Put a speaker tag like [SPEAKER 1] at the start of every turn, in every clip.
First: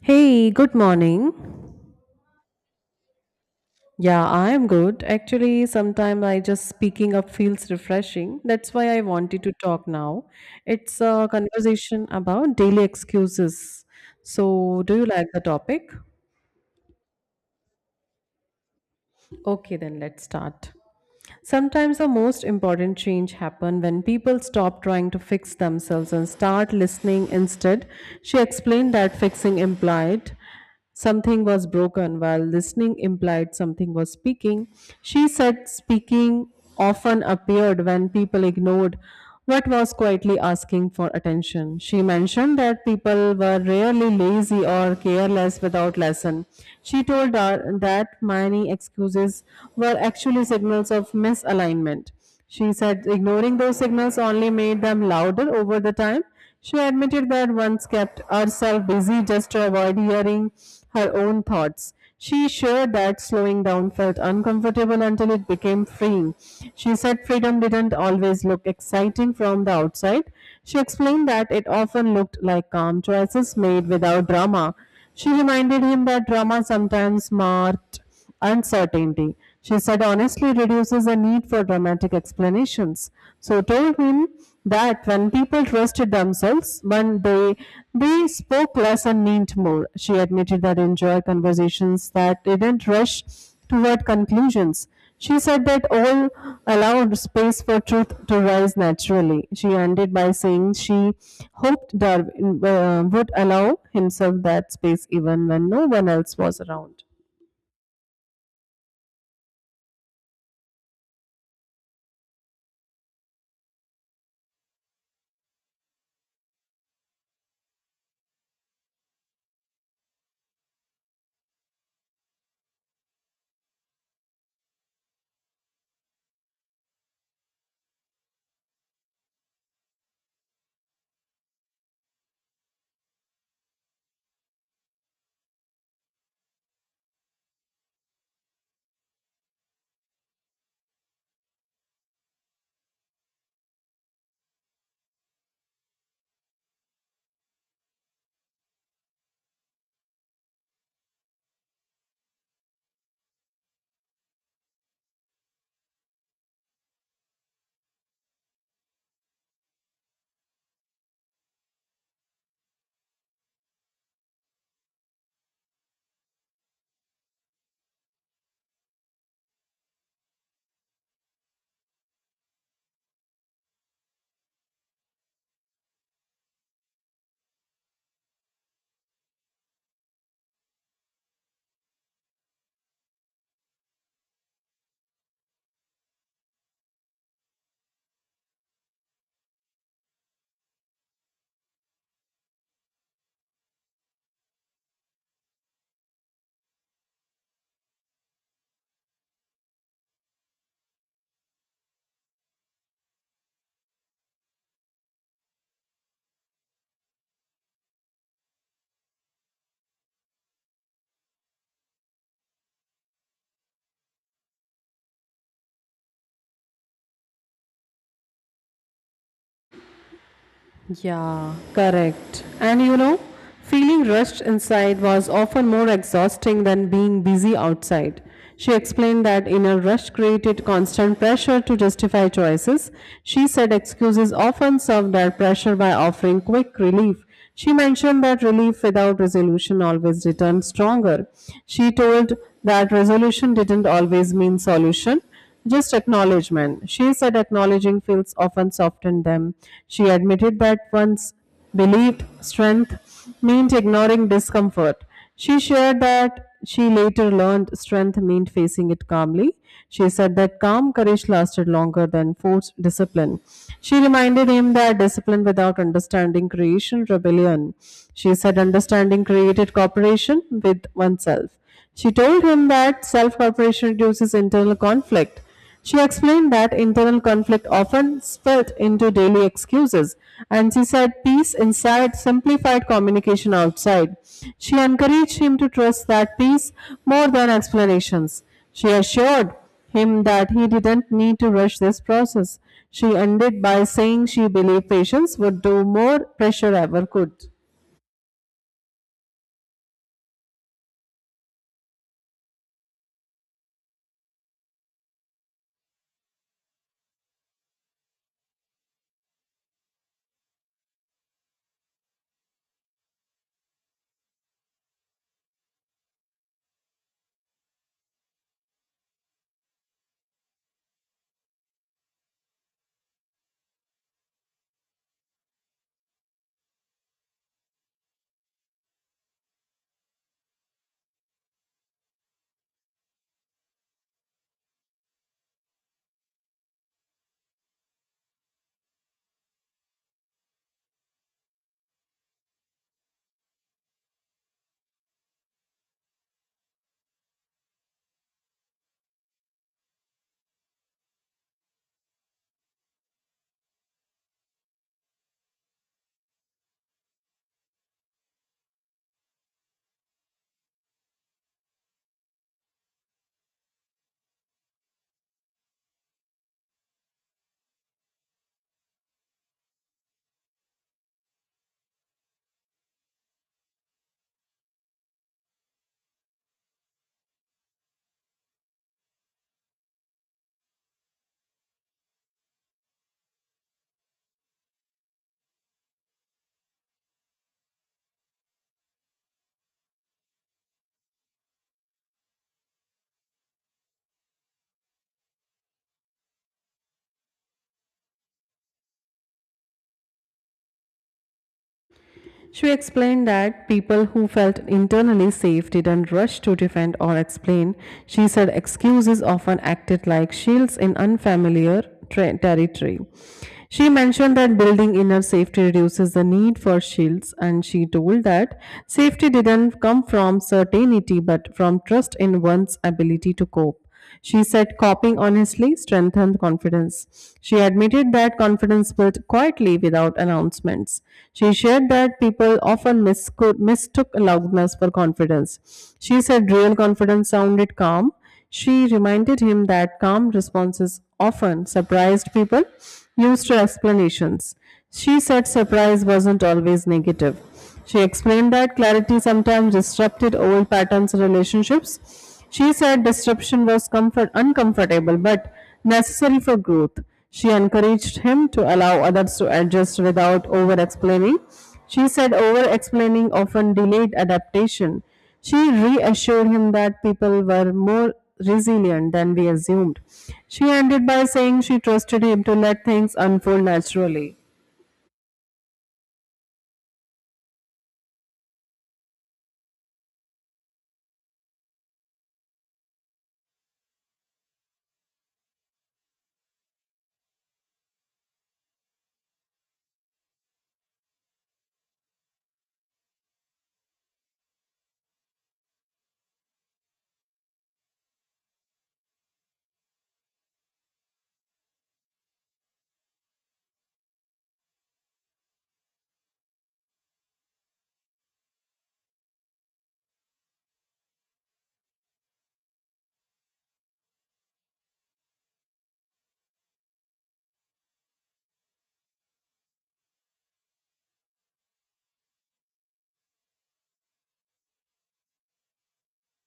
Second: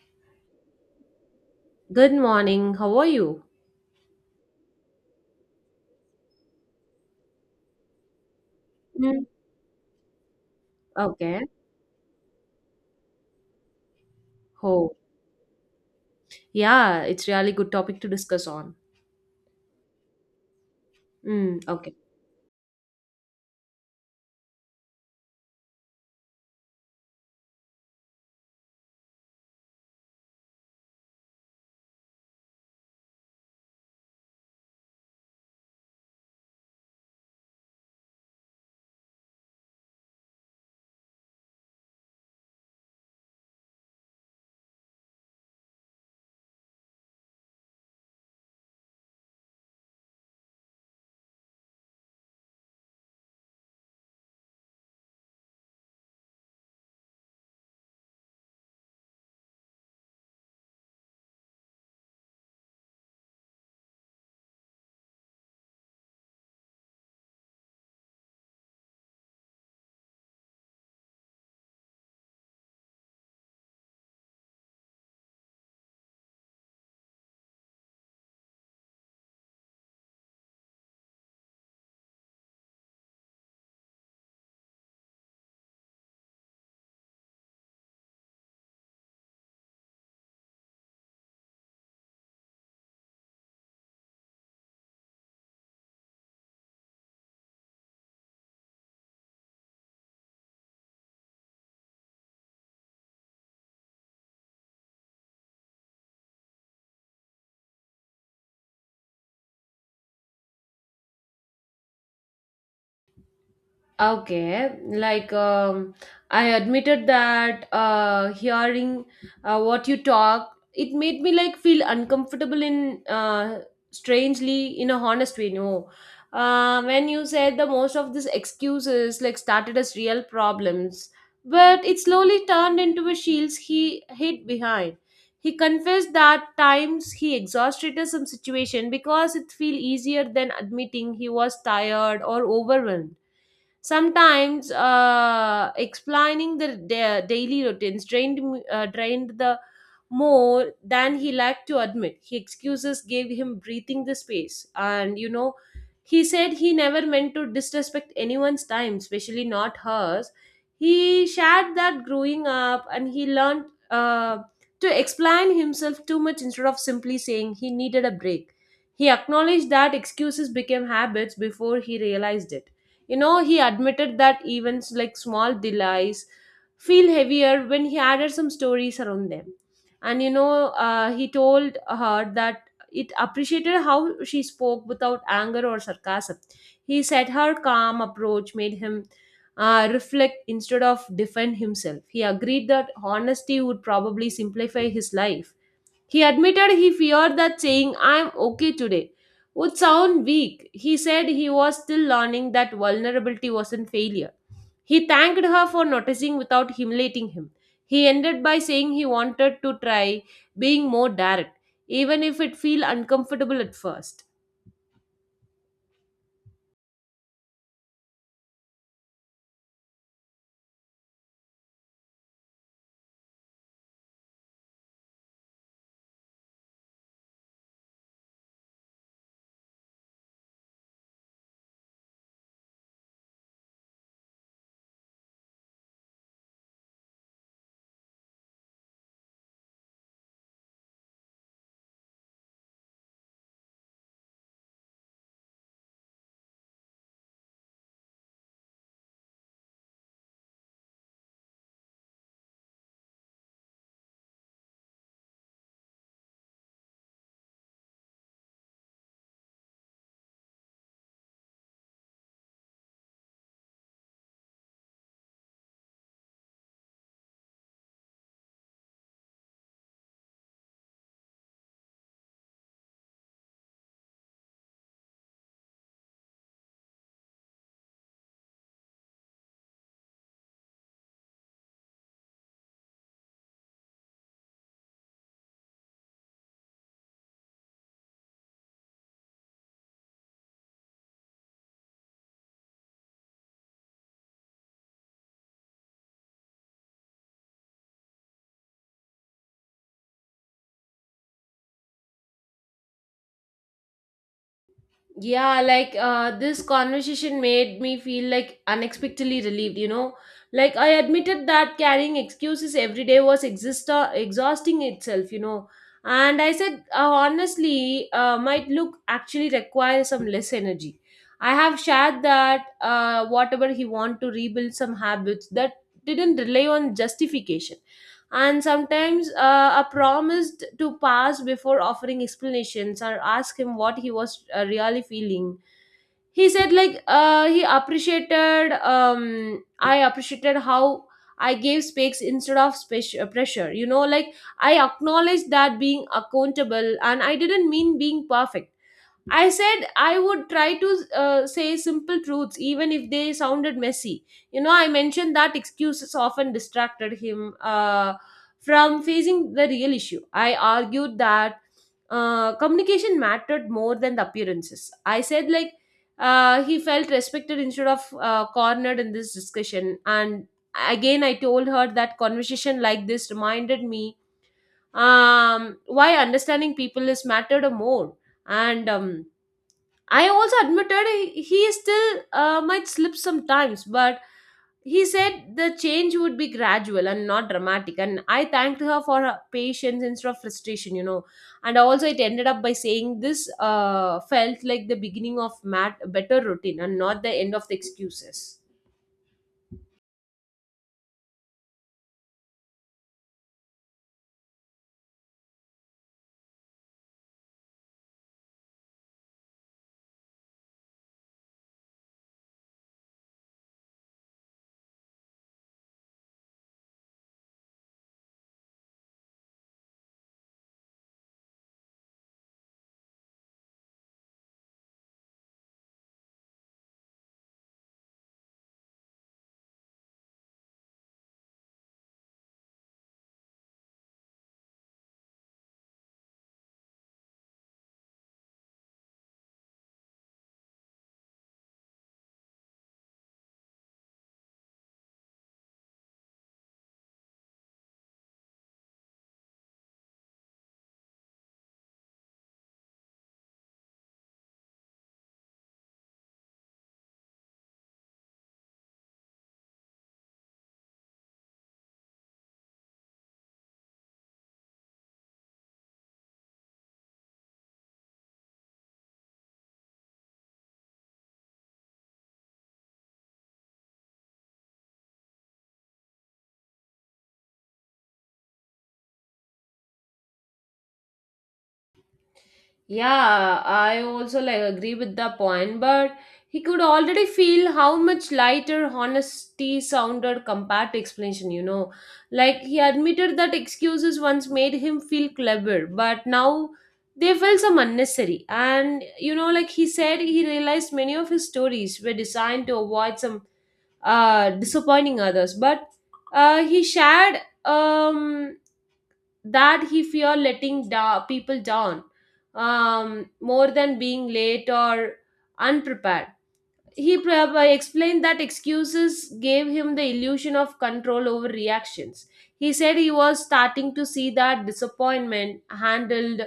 [SPEAKER 1] Hey, good morning.
[SPEAKER 2] Good morning. How are you?
[SPEAKER 1] Yeah, I am good. Actually, sometime I just speaking up feels refreshing. That's why I
[SPEAKER 2] Mm.
[SPEAKER 1] wanted to talk now. It's a
[SPEAKER 2] Okay.
[SPEAKER 1] conversation about daily excuses. So,
[SPEAKER 2] Oh,
[SPEAKER 1] do you like the topic?
[SPEAKER 2] yeah, it's really good topic to discuss on.
[SPEAKER 1] Okay, then let's start.
[SPEAKER 2] Okay.
[SPEAKER 1] Sometimes the most important change happen when people stop trying to fix themselves and start listening instead. She explained that fixing implied something was broken while listening implied something was speaking. She said speaking often appeared when people ignored what was quietly asking for attention. She mentioned that people were rarely lazy or careless without lesson. She told her that many excuses were actually signals of misalignment. She said ignoring those signals only made them louder over the time. She admitted that once kept herself busy just to avoid hearing her own thoughts. She shared that slowing down felt uncomfortable until it became freeing. She said freedom didn't always look exciting from the outside. She explained that it often looked like calm choices made without drama. She reminded him that drama sometimes marked uncertainty. She said honestly reduces the need for dramatic explanations. So told him that when people trusted themselves, when they spoke less and meant more. She admitted that enjoy conversations that didn't rush toward conclusions. She said that all allowed space for truth to rise naturally. She ended by saying she hoped Darwin would allow himself that space even when no one else was around.
[SPEAKER 2] Okay, like I admitted that hearing what you talk, it made me like feel uncomfortable in strangely in a honest way. No, when you said the most of these excuses like started as real problems, but it slowly turned into a shield he hid behind. He confessed that times he exhausted some situation because it feel easier than admitting he was tired or overwhelmed. Sometimes explaining the daily routines drained drained the more than he liked to admit. He excuses gave him breathing the space, and you know, he said he never meant to disrespect anyone's time, especially not hers. He shared that growing up, and he learned uh, to explain himself too much instead of simply saying he needed a break. He acknowledged that excuses became habits before he realized it. You know, he admitted that events like small delays feel heavier when he added some stories around them. And he told her that it appreciated how she spoke without anger or sarcasm. He said her calm approach made him reflect instead of defend himself. He agreed that honesty would probably simplify his life. He admitted he feared that saying, I'm okay today, would sound weak. He said he was still learning that vulnerability wasn't failure. He thanked her for noticing without humiliating him. He ended by saying he wanted to try being more direct, even if it feel uncomfortable at first.
[SPEAKER 1] Yeah, correct. And you know, feeling rushed inside was often more exhausting than being busy outside. She explained that inner rush created constant pressure to justify choices. She said excuses often served that pressure by offering quick relief. She mentioned that relief without resolution always returned stronger. She told that resolution didn't always mean solution. Just acknowledgement. She said acknowledging feels often softened them. She admitted that one's belief, strength meant ignoring discomfort. She shared that she later learned strength meant facing it calmly. She said that calm courage lasted longer than forced discipline. She reminded him that discipline without understanding creation rebellion. She said understanding created cooperation with oneself. She told him that self corporation reduces internal conflict. She explained that internal conflict often spilled into daily excuses, and she said peace inside simplified communication outside. She encouraged him to trust that peace more than explanations. She assured him that he didn't need to rush this process. She ended by saying she believed patience would do more pressure ever could.
[SPEAKER 2] Yeah, like this conversation made me feel like unexpectedly relieved, you know. Like I admitted that carrying excuses every day was exhausting itself, you know. And I said, honestly, my look actually requires some less energy. I have shared that whatever he want to rebuild some habits that didn't rely on justification, and sometimes are promised to pass before offering explanations or ask him what he was really feeling. He said like he appreciated I appreciated how I gave space instead of pressure, you know. Like I acknowledged that being accountable and I didn't mean being perfect. I said I would try to say simple truths, even if they sounded messy. You know, I mentioned that excuses often distracted him from facing the real issue. I argued that communication mattered more than the appearances. I said, like, he felt respected instead of cornered in this discussion. And again, I told her that conversation like this reminded me why understanding people is mattered more. And I also admitted he still might slip sometimes, but he said the change would be gradual and not dramatic. And I thanked her for her patience instead of frustration, you know. And also, it ended up by saying this felt like the beginning of Matt a better routine and not the end of the excuses.
[SPEAKER 1] She explained that people who felt internally safe didn't rush to defend or explain. She said excuses often acted like shields in unfamiliar territory. She mentioned that building inner safety reduces the need for shields, and she told that safety didn't come from certainty but from trust in one's ability to cope. She said copying honestly strengthened confidence. She admitted that confidence built quietly without announcements. She shared that people often mistook loudness for confidence. She said real confidence sounded calm. She reminded him that calm responses often surprised people, used her explanations. She said surprise wasn't always negative. She explained that clarity sometimes disrupted old patterns in relationships. She said disruption was comfort uncomfortable but necessary for growth. She encouraged him to allow others to adjust without over explaining. She said over explaining often delayed adaptation. She reassured him that people were more resilient than we assumed. She ended by saying she trusted him to let things unfold naturally.
[SPEAKER 2] Yeah, I also like agree with the point, but he could already feel how much lighter honesty sounded compared to explanation, you know. Like he admitted that excuses once made him feel clever, but now they felt some unnecessary. And you know, like he said, he realized many of his stories were designed to avoid some disappointing others, but he shared um that he feared letting people down, more than being late or unprepared. He explained that excuses gave him the illusion of control over reactions. He said he was starting to see that disappointment handled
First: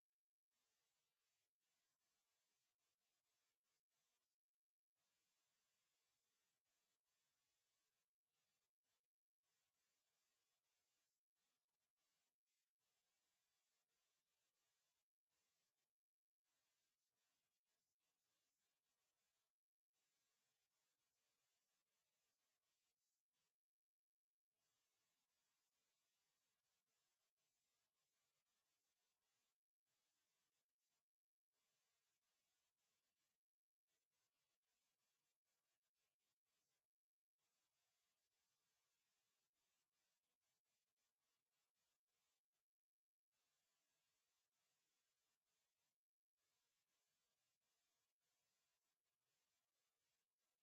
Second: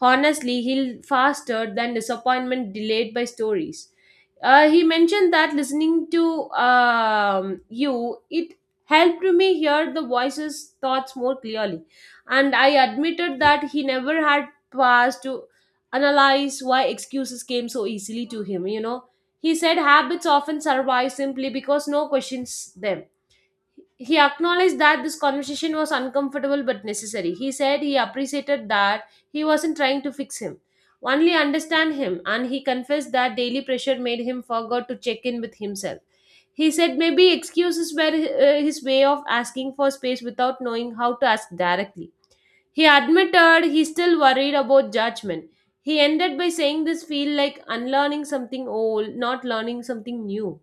[SPEAKER 2] honestly healed faster than disappointment delayed by stories. He mentioned that listening to you, it helped me hear the voices, thoughts more clearly. And I admitted that he never had paused to analyze why excuses came so easily to him, you know. He said habits often survive simply because no questions them. He acknowledged that this conversation was uncomfortable but necessary. He said he appreciated that he wasn't trying to fix him, only understand him, and he confessed that daily pressure made him forget to check in with himself. He said maybe excuses were his way of asking for space without knowing how to ask directly. He admitted he's still worried about judgment. He ended by saying this feel like unlearning something old, not learning something new.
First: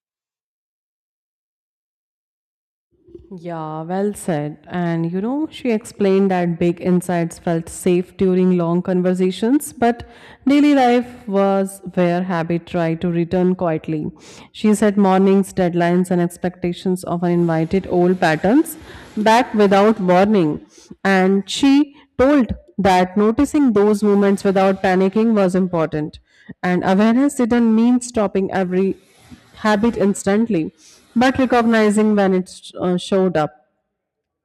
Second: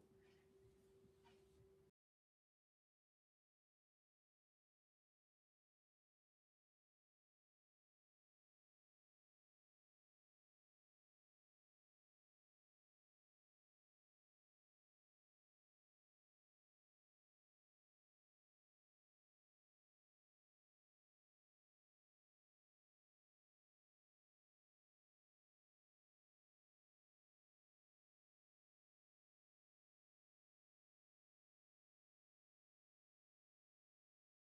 [SPEAKER 1] Yeah, well said. And you know, she explained that big insights felt safe during long conversations, but daily life was where habit tried to return quietly. She said mornings, deadlines, and expectations often invited old patterns back without warning. And she told that noticing those moments without panicking was important. And awareness didn't mean stopping every habit instantly, but recognizing when it showed up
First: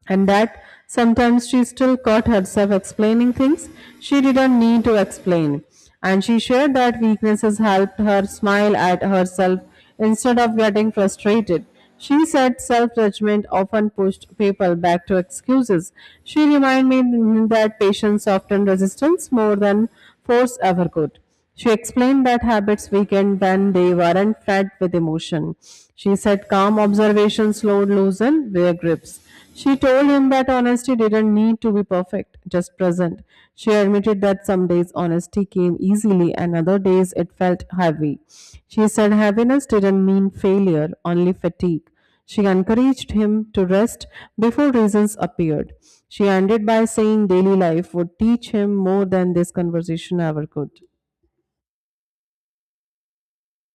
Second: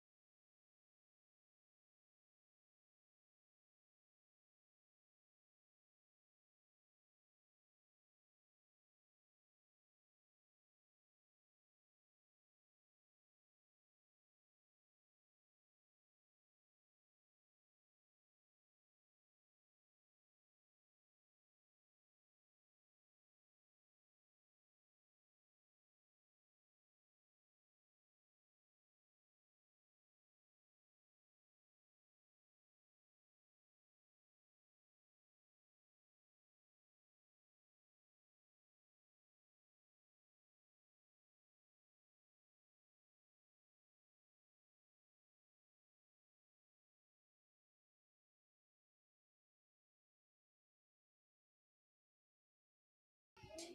[SPEAKER 1] and that sometimes she still caught herself explaining things she didn't need to explain. And she shared that weaknesses helped her smile at herself instead of getting frustrated. She said self judgment often pushed people back to excuses. She reminded me that patience often resistance more than force ever could. She explained that habits weakened when they weren't fed with emotion. She said calm observation slowed loosen their grips. She told him that honesty didn't need to be perfect, just present. She admitted that some days honesty came easily and other days it felt heavy. She said heaviness didn't mean failure, only fatigue. She encouraged him to rest before reasons appeared. She ended by saying daily life would teach him more than this conversation ever could.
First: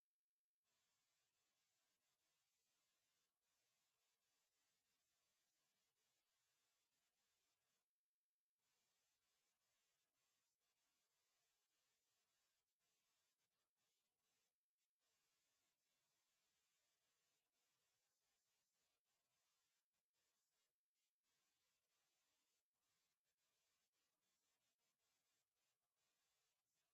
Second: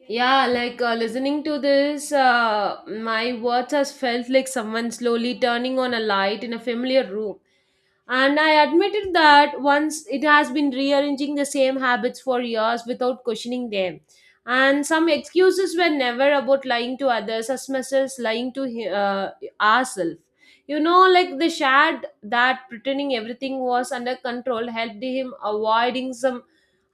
[SPEAKER 2] Yeah, like listening to this, my words has felt like someone slowly turning on a light in a familiar room. And I admitted that once it has been rearranging the same habits for years without questioning them. And some excuses were never about lying to others as much as lying to ourselves. You know, like the shad that pretending everything was under control helped him avoiding some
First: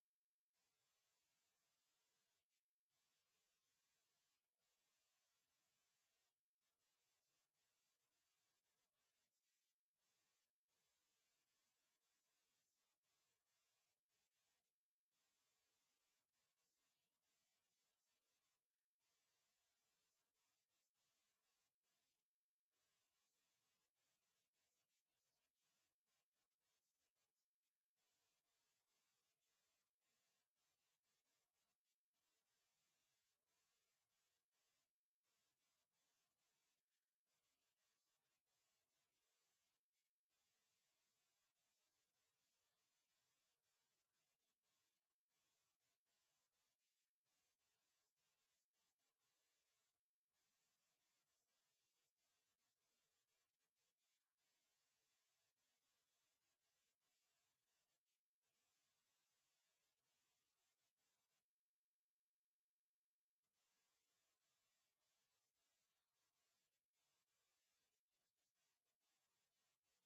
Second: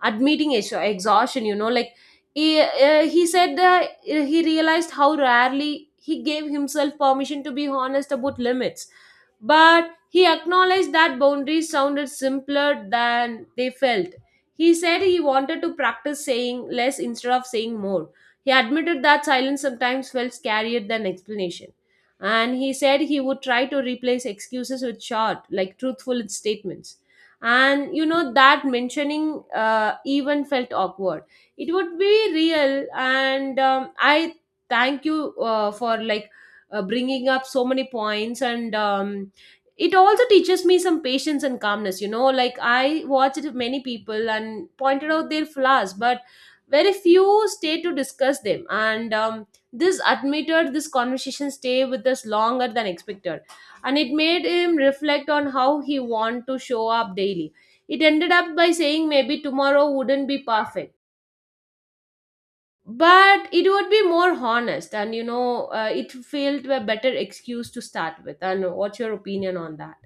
[SPEAKER 2] admitting exhaustion, you know. Like he said that he realized how rarely he gave himself permission to be honest about limits. But he acknowledged that boundaries sounded simpler than they felt. He said he wanted to practice saying less instead of saying more. He admitted that silence sometimes felt scarier than explanation. And he said he would try to replace excuses with short like truthful statements. And you know that mentioning even felt awkward, it would be real. And I thank you for like bringing up so many points. And it also teaches me some patience and calmness. You know, like I watched many people and pointed out their flaws, but very few stay to discuss them. And this admitted this conversation stay with us longer than expected, and it made him reflect on how he want to show up daily. It ended up by saying maybe tomorrow wouldn't be perfect, but it would be more honest. And you know, it felt a better excuse to start with. And what's your opinion on that?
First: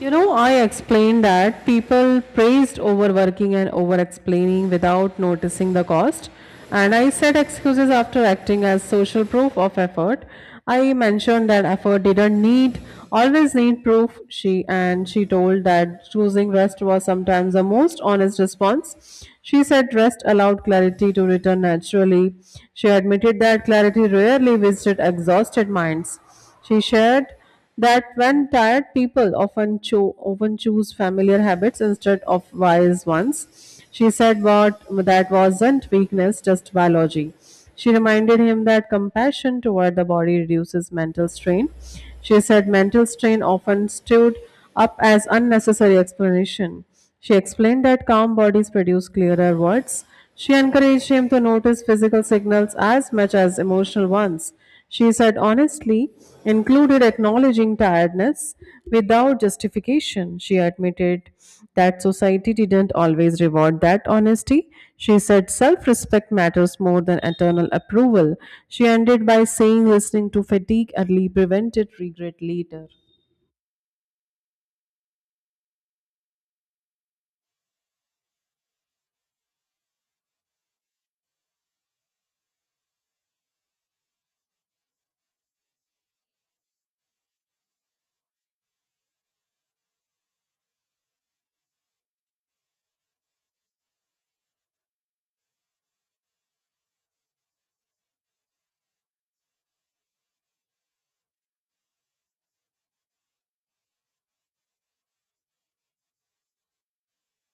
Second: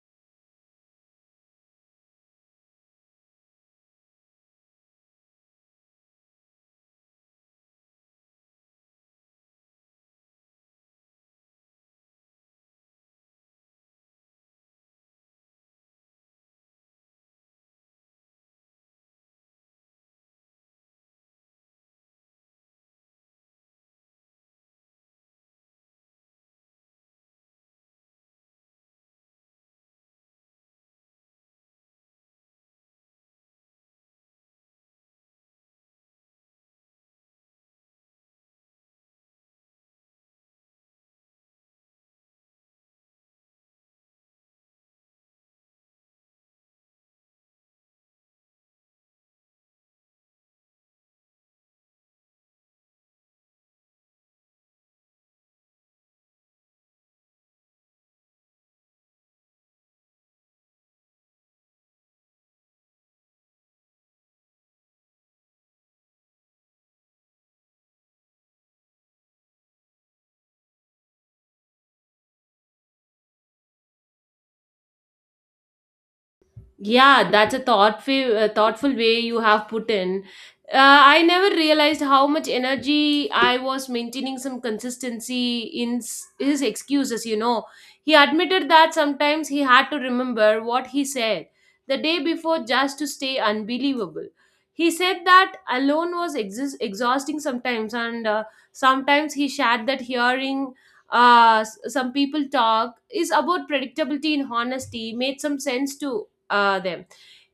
[SPEAKER 1] You know, I explained that people praised overworking and over explaining without noticing the cost. And I said excuses after acting as social proof of effort. I mentioned that effort didn't need always need proof. She told that choosing rest was sometimes the most honest response. She said rest allowed clarity to return naturally. She admitted that clarity rarely visited exhausted minds. She shared that when tired often choose familiar habits instead of wise ones. She said what that wasn't weakness, just biology. She reminded him that compassion toward the body reduces mental strain. She said mental strain often stood up as unnecessary explanation. She explained that calm bodies produce clearer words. She encouraged him to notice physical signals as much as emotional ones. She said honestly, included acknowledging tiredness without justification. She admitted that society didn't always reward that honesty. She said self respect matters more than eternal approval. She ended by saying listening to fatigue early prevented regret later.
[SPEAKER 2] Yeah, that's a thoughtful, thoughtful way you have put in. I never realized how much energy I was maintaining some consistency in his excuses, you know. He admitted that sometimes he had to remember what he said the day before just to stay unbelievable. He said that alone was exis exhausting sometimes, and sometimes he shared that hearing some people talk is about predictability and honesty made some sense too them.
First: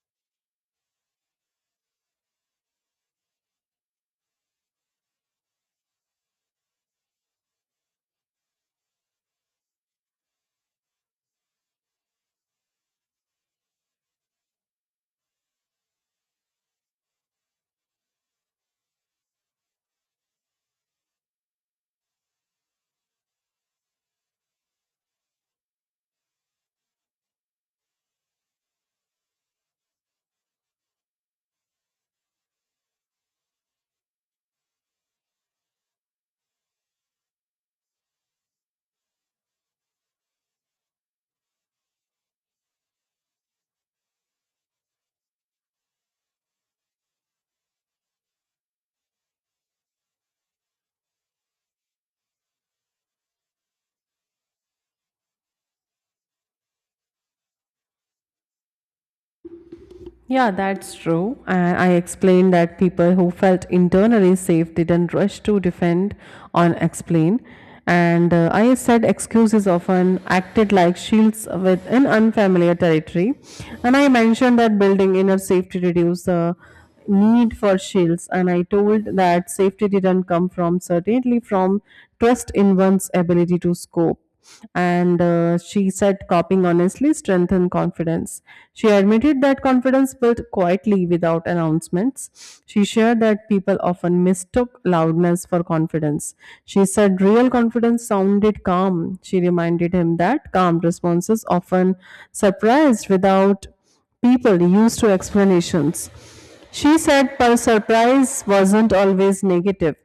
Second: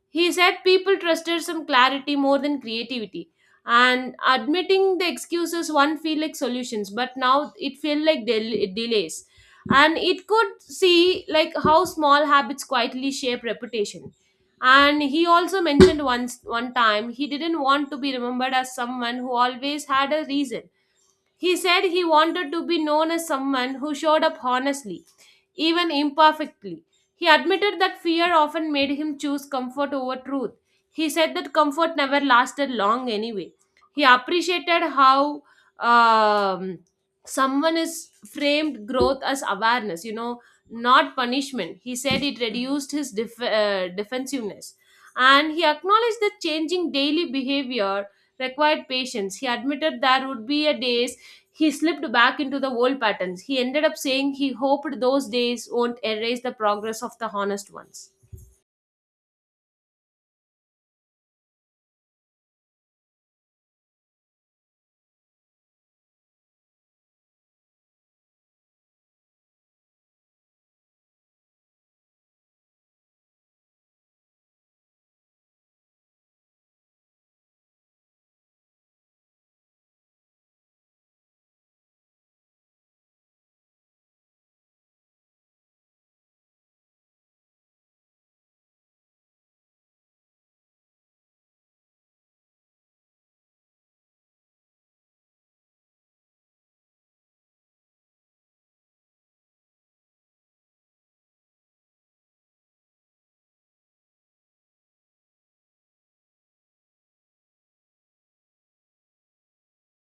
[SPEAKER 2] He said people trusted some clarity more than creativity. And admitting the excuses, one feel like solutions, but now it feel like delays. And it could see like how small habits quietly shape reputation. And he also mentioned once one time he didn't want to be remembered as someone who always had a reason. He said he wanted to be known as someone who showed up honestly, even imperfectly. He admitted that fear often made him choose comfort over truth. He said that comfort never lasted long anyway. He appreciated how um, someone is framed growth as awareness, you know, not punishment. He said it reduced his defensiveness. And he acknowledged that changing daily behavior required patience. He admitted there would be a days he slipped back into the old patterns. He ended up saying he hoped those days won't erase the progress of the honest ones.
[SPEAKER 1] Yeah, that's true. And I explained that people who felt internally safe didn't rush to defend or explain. And I said excuses often acted like shields within unfamiliar territory. And I mentioned that building inner safety reduced the need for shields, and I told that safety didn't come from certainly from trust in one's ability to scope. And she said copying honestly strengthened confidence. She admitted that confidence built quietly without announcements. She shared that people often mistook loudness for confidence. She said real confidence sounded calm. She reminded him that calm responses often surprised without people used to explanations. She said per surprise wasn't always negative,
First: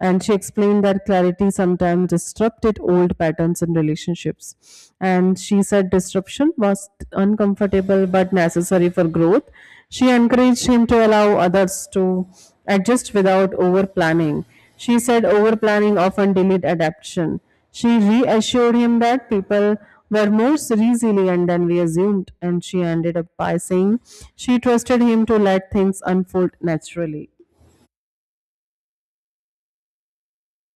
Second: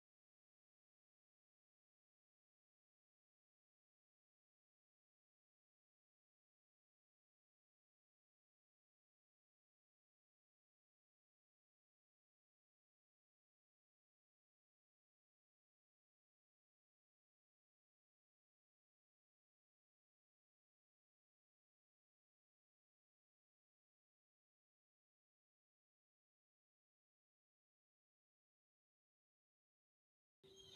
[SPEAKER 1] and she explained that clarity sometimes disrupted old patterns in relationships. And she said disruption was uncomfortable but necessary for growth. She encouraged him to allow others to adjust without over planning. She said over planning often delayed adaptation. She reassured him that people were more resilient than we assumed, and she ended up by saying she trusted him to let things unfold naturally.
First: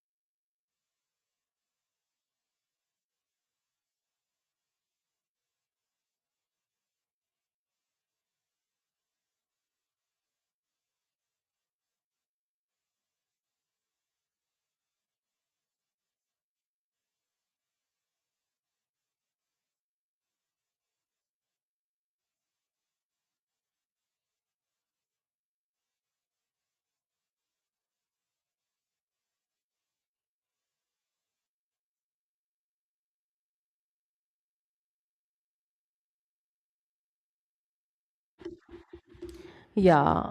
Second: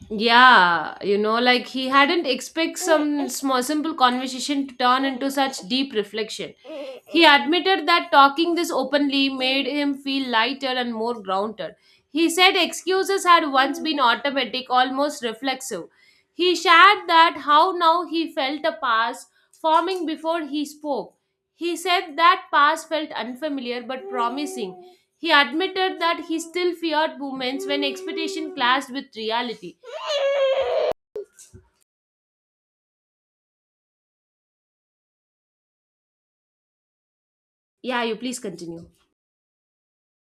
[SPEAKER 2] Yeah, you know, like he hadn't expect some small simple conversation to turn into such deep reflection. He admitted that talking this openly made him feel lighter and more grounded. He said excuses had once been automatic, almost reflexive. He shared that how now he felt a past forming before he spoke. He said that past felt unfamiliar but promising. He admitted that he still feared moments when expectation clashed with reality. Yeah, you please continue.
[SPEAKER 1] Yeah.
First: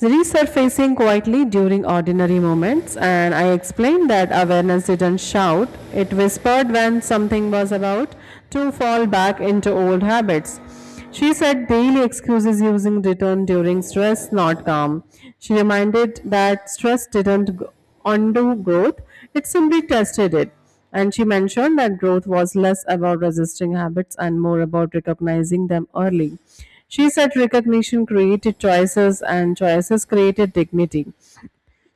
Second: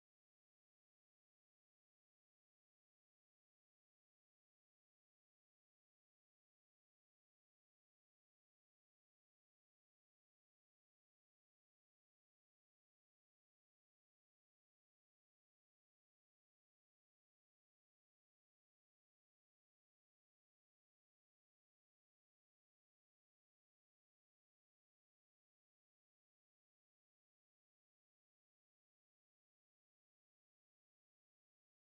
[SPEAKER 1] Resurfacing quietly during ordinary moments, and I explained that awareness didn't shout, it whispered when something was about to fall back into old habits. She said daily excuses using return during stress, not calm. She reminded that stress didn't undo growth, it simply tested it. And she mentioned that growth was less about resisting habits and more about recognizing them early. She said recognition created choices and choices created dignity.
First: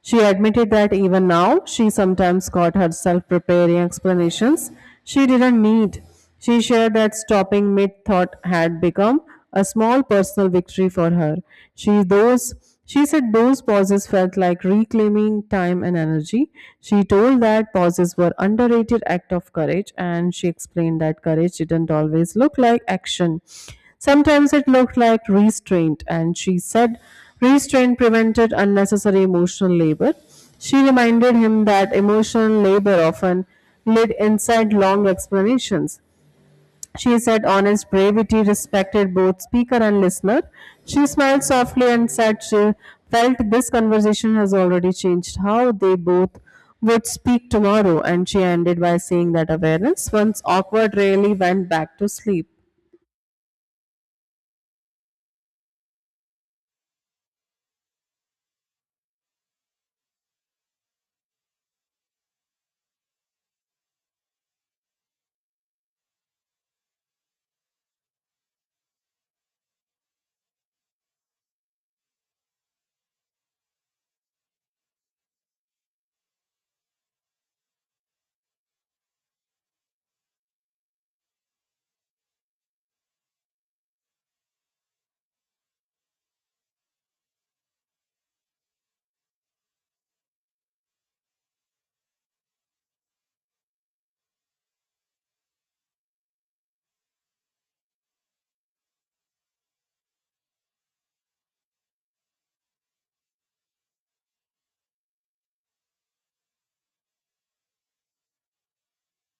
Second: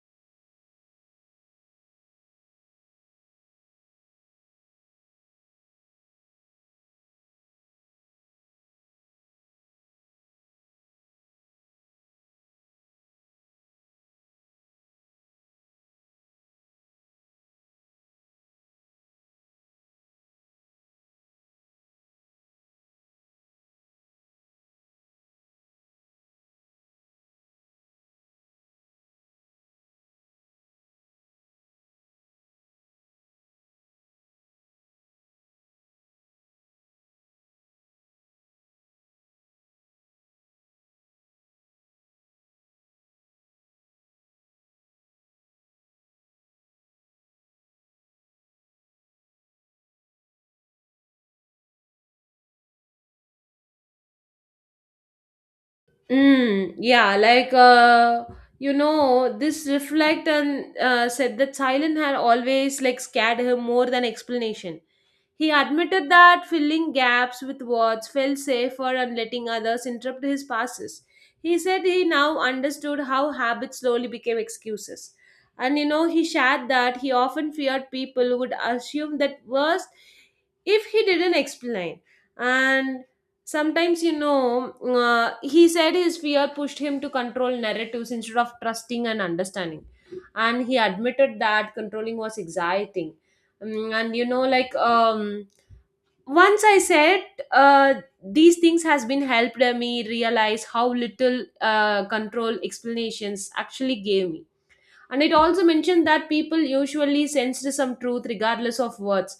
[SPEAKER 1] She admitted that even now she sometimes caught herself preparing explanations she didn't need. She shared that stopping mid thought had become a small personal victory for her. She those she said those pauses felt like reclaiming time and energy. She told that pauses were underrated act of courage and she explained that courage didn't always look like action. Sometimes it looked like restraint, and she said restraint prevented unnecessary emotional labor. She reminded him that emotional labor often led inside long explanations. She said honest brevity respected both speaker and listener. She smiled softly and said she felt this conversation has already changed how they both would speak tomorrow, and she ended by saying that awareness, once awkward, really went back to sleep.
[SPEAKER 2] Mm, yeah, like you know, this reflect and said that silence had always like scared her more than explanation. He admitted that filling gaps with words felt safer and letting others interrupt his passes. He said he now understood how habits slowly became excuses. And you know, he shared that he often feared people would assume that worst if he didn't explain. And sometimes, you know, he said his fear pushed him to control narratives instead of trusting and understanding. And he admitted that controlling was exciting. And once I said uh, these things has been helped me realize how little control explanations actually gave me. And it also mentioned that people usually sensed some truth regardless of words,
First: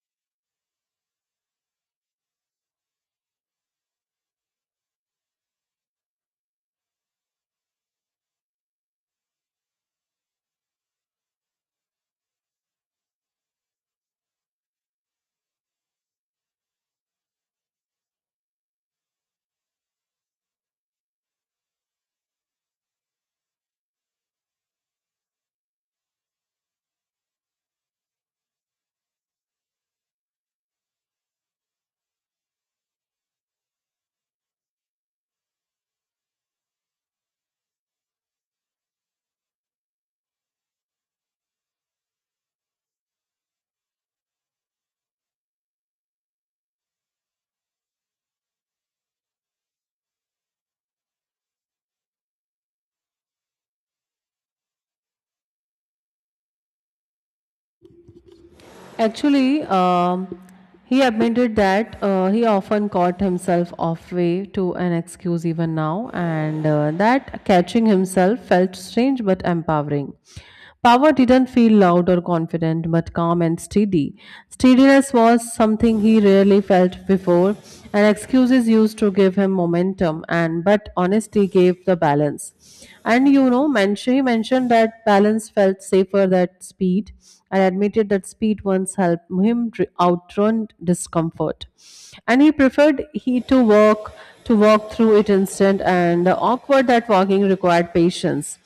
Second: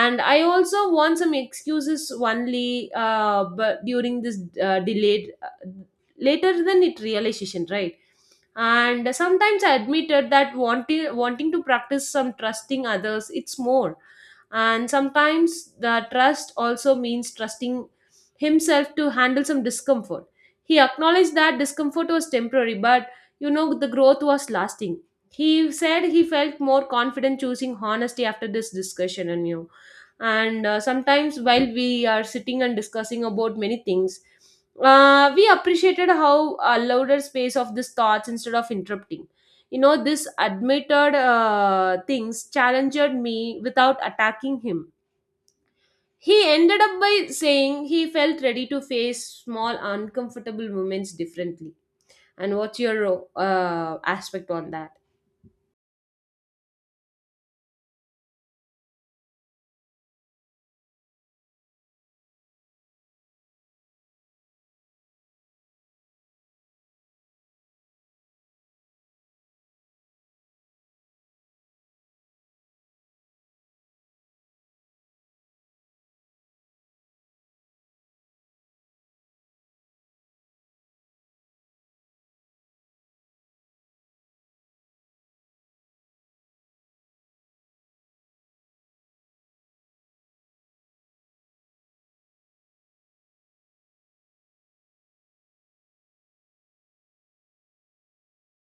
[SPEAKER 2] and I also want some excuses only, but during this delayed, later than it realization, right? And sometimes I admitted that wanting to practice some trusting others, it's more. And sometimes the trust also means trusting himself to handle some discomfort. He acknowledged that discomfort was temporary, but the growth was lasting. He said he felt more confident choosing honesty after this discussion. And you, and sometimes while we are sitting and discussing about many things, we appreciated how a louder space of these thoughts instead of interrupting. You know, this admitted things challenged me without attacking him. He ended up by saying he felt ready to face small uncomfortable moments differently. And what's your aspect on that?
[SPEAKER 1] Actually, he admitted that he often caught himself off way to an excuse even now, and that catching himself felt strange but empowering. Power didn't feel loud or confident, but calm and steady. Steadiness was something he rarely felt before, and excuses used to give him momentum, and but honesty gave the balance. And you know, he mentioned that balance felt safer than speed and admitted that speed once helped him outrun discomfort. And he preferred he to walk through it instant and awkward that walking required patience.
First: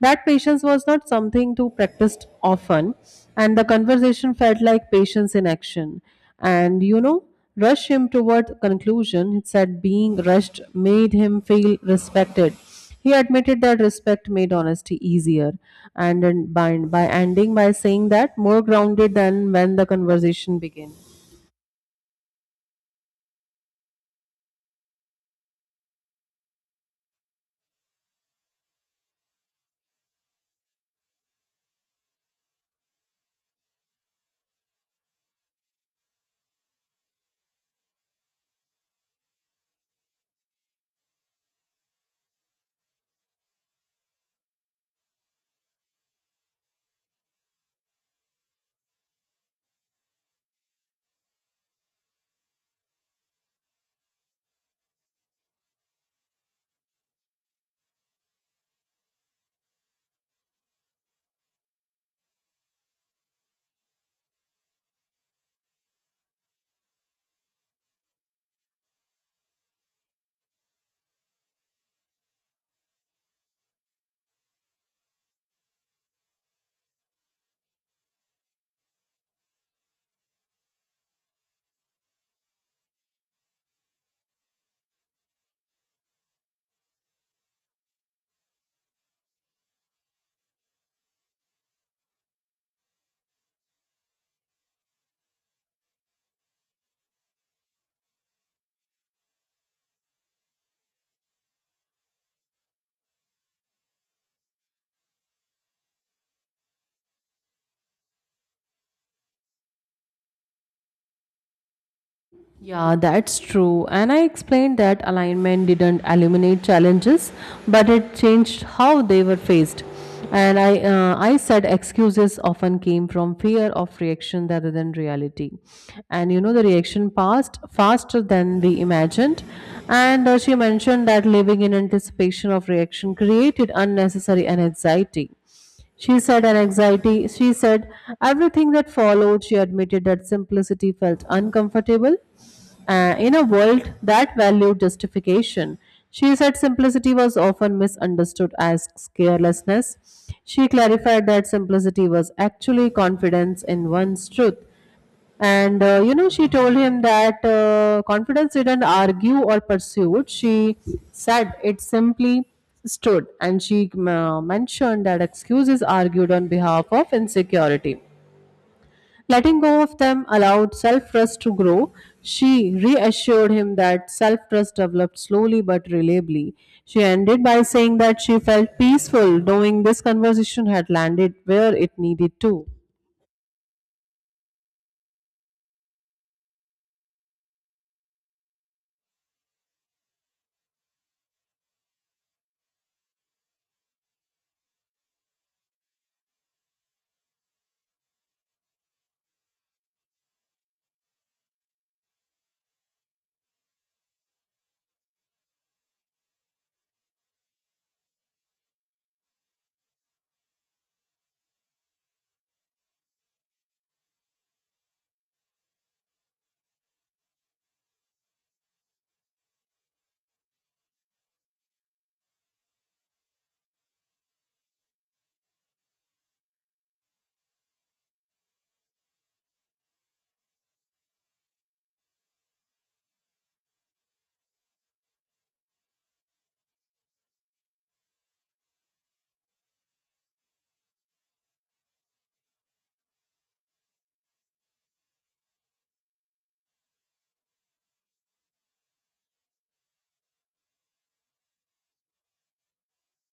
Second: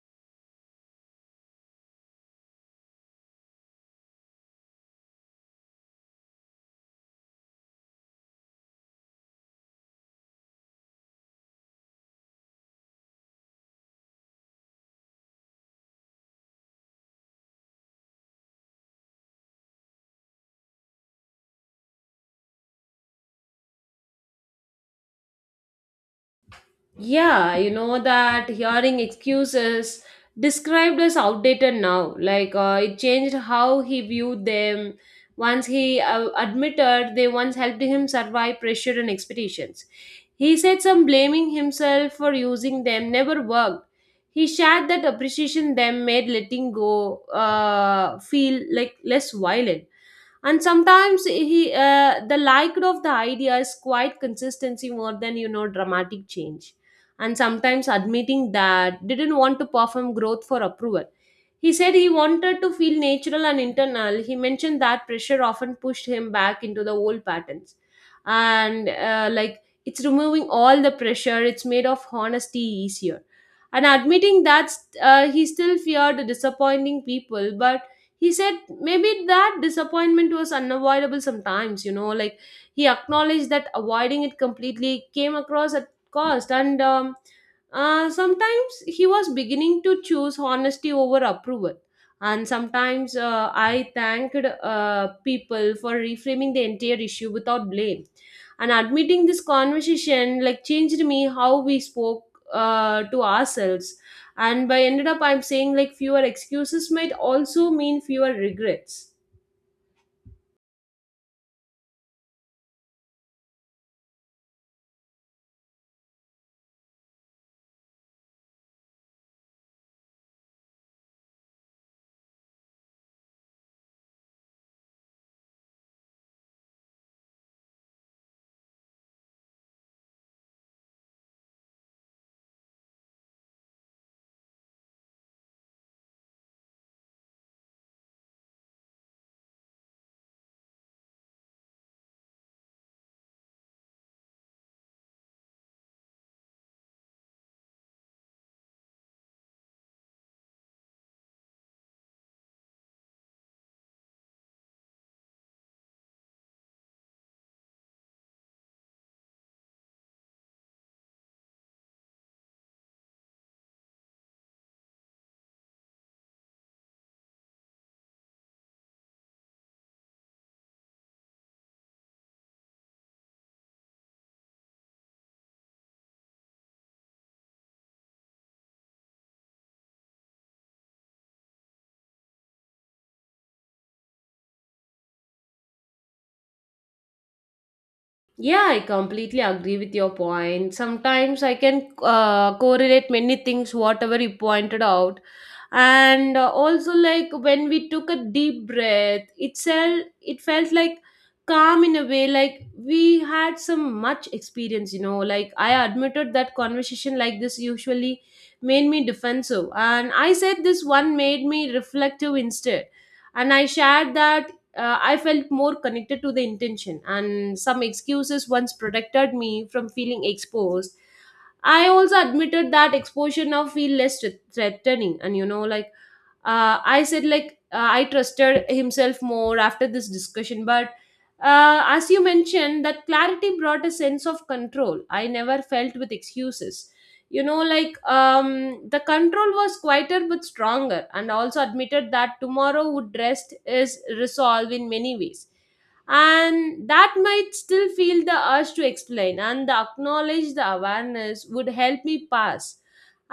[SPEAKER 1] That patience was not something to practice often, and the conversation felt like patience in action. And you know, rush him toward conclusion. It said being rushed made him feel respected. He admitted that respect made honesty easier and then by ending by saying that more grounded than when the conversation began.
[SPEAKER 2] Yeah, you know that hearing excuses described as outdated now. Like, it changed how he viewed them. Once he admitted they once helped him survive pressure and expeditions. He said some blaming himself for using them never worked. He shared that appreciation them made letting go, feel like less violent. And sometimes he the liked of the idea is quite consistency more than dramatic change. And sometimes admitting that didn't want to perform growth for approval. He said he wanted to feel natural and internal. He mentioned that pressure often pushed him back into the old patterns. And like it's removing all the pressure, it's made of honesty easier. And admitting that, he still feared disappointing people, but he said maybe that disappointment was unavoidable sometimes, you know. Like, he acknowledged that avoiding it completely came across at cost. And sometimes he was beginning to choose honesty over approval. And sometimes I thanked people for reframing the entire issue without blame. And admitting this conversation like changed me how we spoke to ourselves. And by ended up, I'm saying like fewer excuses might also mean fewer regrets.
[SPEAKER 1] Yeah, that's true. And I explained that alignment didn't eliminate challenges, but it changed how they were faced. And I said excuses often came from fear of reaction rather than reality. And you know, the reaction passed faster than we imagined. And she mentioned that living in anticipation of reaction created unnecessary anxiety. She said an anxiety. She said everything that followed. She admitted that simplicity felt uncomfortable in a world that valued justification. She said simplicity was often misunderstood as carelessness. She clarified that simplicity was actually confidence in one's truth. And you know, she told him that confidence didn't argue or pursue. She said it simply stood, and she mentioned that excuses argued on behalf of insecurity. Letting go of them allowed self trust to grow. She reassured him that self trust developed slowly but reliably. She ended by saying that she felt peaceful knowing this conversation had landed where it needed to.
[SPEAKER 2] Yeah, I completely agree with your point. Sometimes I can correlate many things, whatever you pointed out. And also, like when we took a deep breath, it felt like calm in a way, like we had some much experience, you know. Like, I admitted that conversation like this usually made me defensive. And I said this one made me reflective instead. And I shared that, I felt more connected to the intention, and some excuses once protected me from feeling exposed. I also admitted that exposure now feel less threatening, and you know, like I said, like, I trusted himself more after this discussion. But as you mentioned, that clarity brought a sense of control I never felt with excuses. You know, the control was quieter but stronger. And also admitted that tomorrow would rest is resolve in many ways, and that might still feel the urge to explain, and the acknowledge the awareness would help me pass.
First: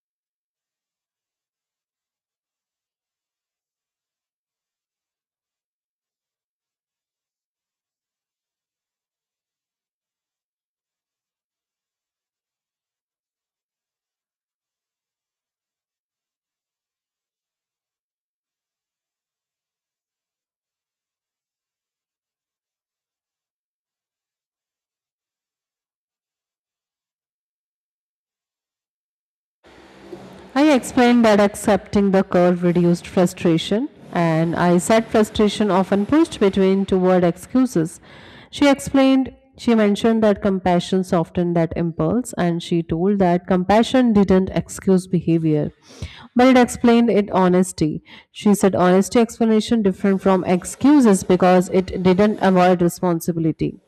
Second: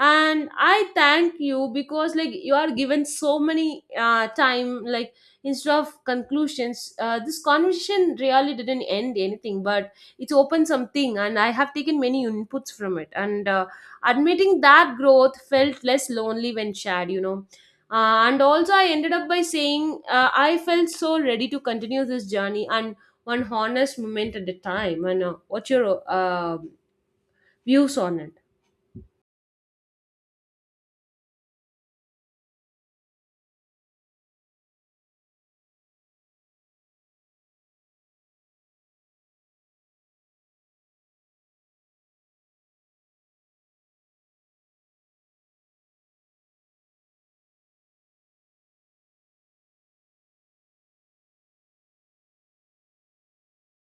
[SPEAKER 2] And I thank you because like you are given so many time. Like, instead of conclusions, this conversation really didn't end anything, but it's open something, and I have taken many inputs from it. And admitting that growth felt less lonely when shared, you know. And also, I ended up by saying, I felt so ready to continue this journey, and one honest moment at a time. And what's your views on it?
[SPEAKER 1] I explained that accepting the curve reduced frustration, and I said frustration often pushed between toward excuses. She explained, she mentioned that compassion softened that impulse, and she told that compassion didn't excuse behavior, but it explained it honesty. She said honesty explanation different from excuses because it didn't avoid responsibility.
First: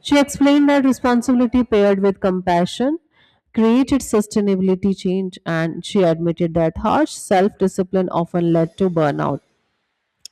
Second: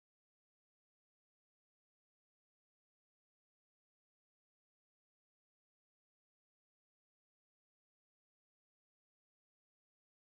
[SPEAKER 1] She explained that responsibility paired with compassion created sustainability change, and she admitted that harsh self discipline often led to burnout.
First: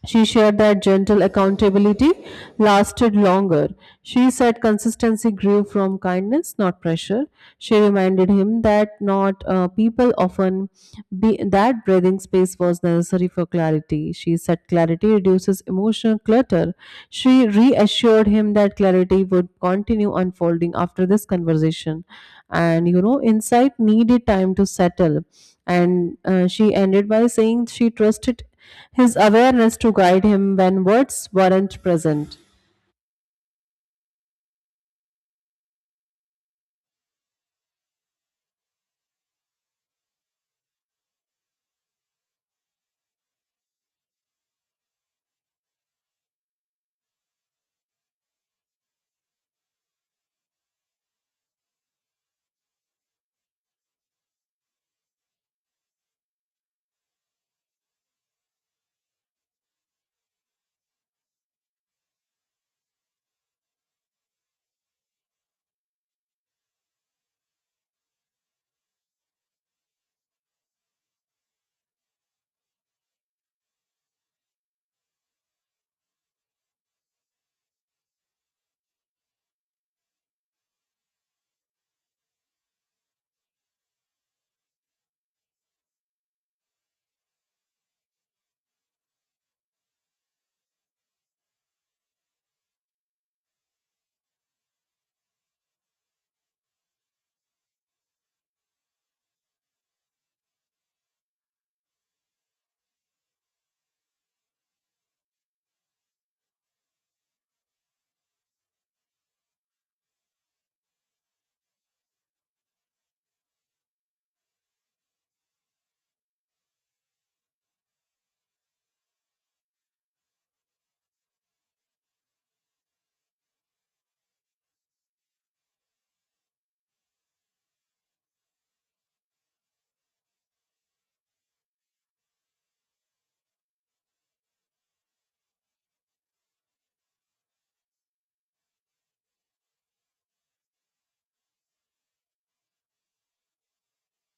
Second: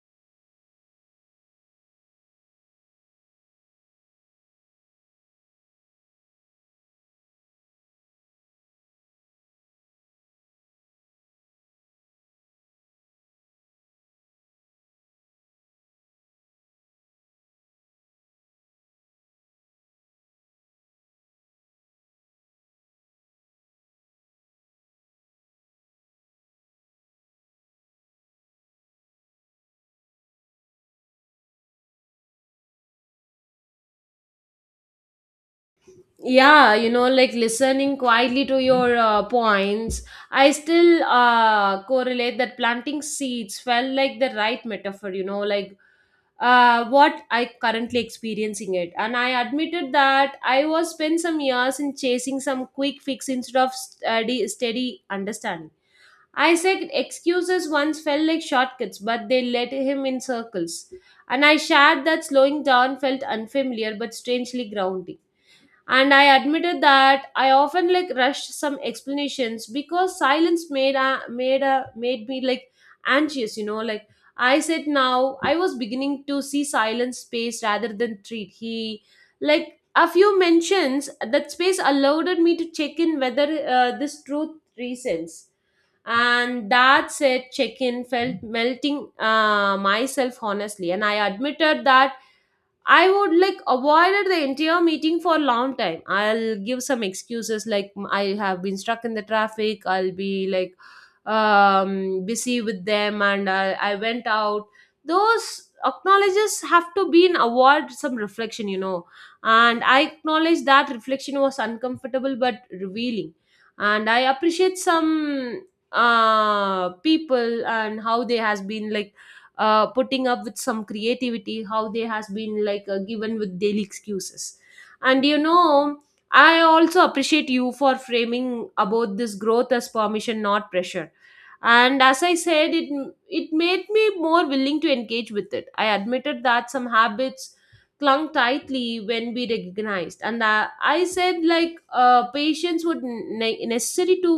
[SPEAKER 1] She shared that gentle accountability lasted longer. She said consistency grew from kindness, not pressure. She reminded him that not people often be that breathing space was necessary for clarity. She said clarity reduces emotional clutter. She reassured him that clarity would continue unfolding after this conversation, and you know, insight needed time to settle. And she ended by saying she trusted his awareness to guide him when words weren't present.
[SPEAKER 2] Yeah, you know, like, listening quietly to your points, I still correlate that planting seeds felt like the right metaphor, you know. Like, what I currently experiencing it. And I admitted that I was spent some years in chasing some quick fix instead of steady understanding. I said excuses once felt like shortcuts, but they led him in circles. And I shared that slowing down felt unfamiliar but strangely grounding. And I admitted that I often like rushed some explanations because silence made me like anxious, you know. Like, I said now I was beginning to see silence space rather than treat he like a few mentions that space allowed me to check in whether, this truth reasons. And that said check-in felt melting, myself honestly. And I admitted that I would like avoided the entire meeting for a long time. I'll give some excuses like, mm, I have been stuck in the traffic. I'll be like, busy with them, and I went out. Those acknowledges have to be an award some reflection, you know. And I acknowledge that reflection was uncomfortable but revealing. And I appreciate some people, and how they has been like putting up with some creativity, how they has been like given with daily excuses. And you know, I also appreciate you for framing about this growth as permission not pressure. And as I said it, it made me more willing to engage with it. I admitted that some habits clung tightly when we recognized. And I said like, patience would necessary to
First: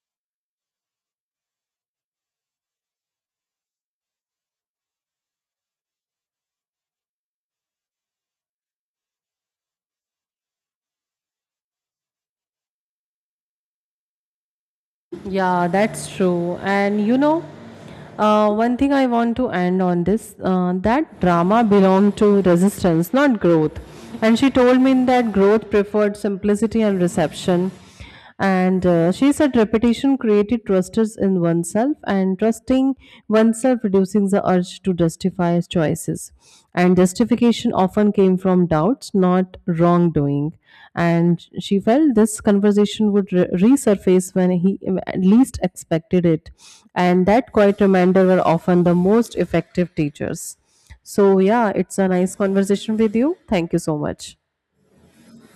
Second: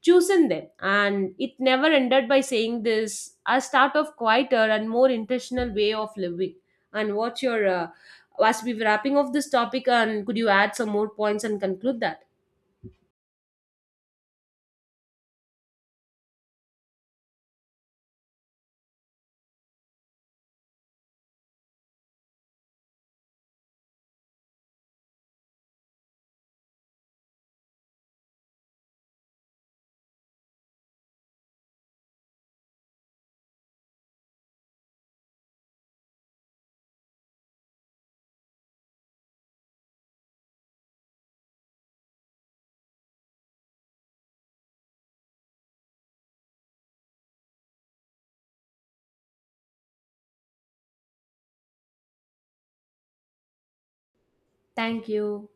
[SPEAKER 2] chosen them. And it never ended by saying this a start of quieter and more intentional way of living. And what's your, as we wrapping off this topic, and could you add some more points and conclude that?
[SPEAKER 1] Yeah, that's true. And you know, one thing I want to end on this that drama belonged to resistance, not growth. And she told me that growth preferred simplicity and reception. And she said repetition created trusters in oneself, and trusting oneself reducing the urge to justify choices. And justification often came from doubts, not wrongdoing. And she felt this conversation would resurface when he least expected it. And that quiet reminder were often the most effective teachers. So, yeah, it's a nice conversation with you. Thank you so much.
[SPEAKER 2] Thank you.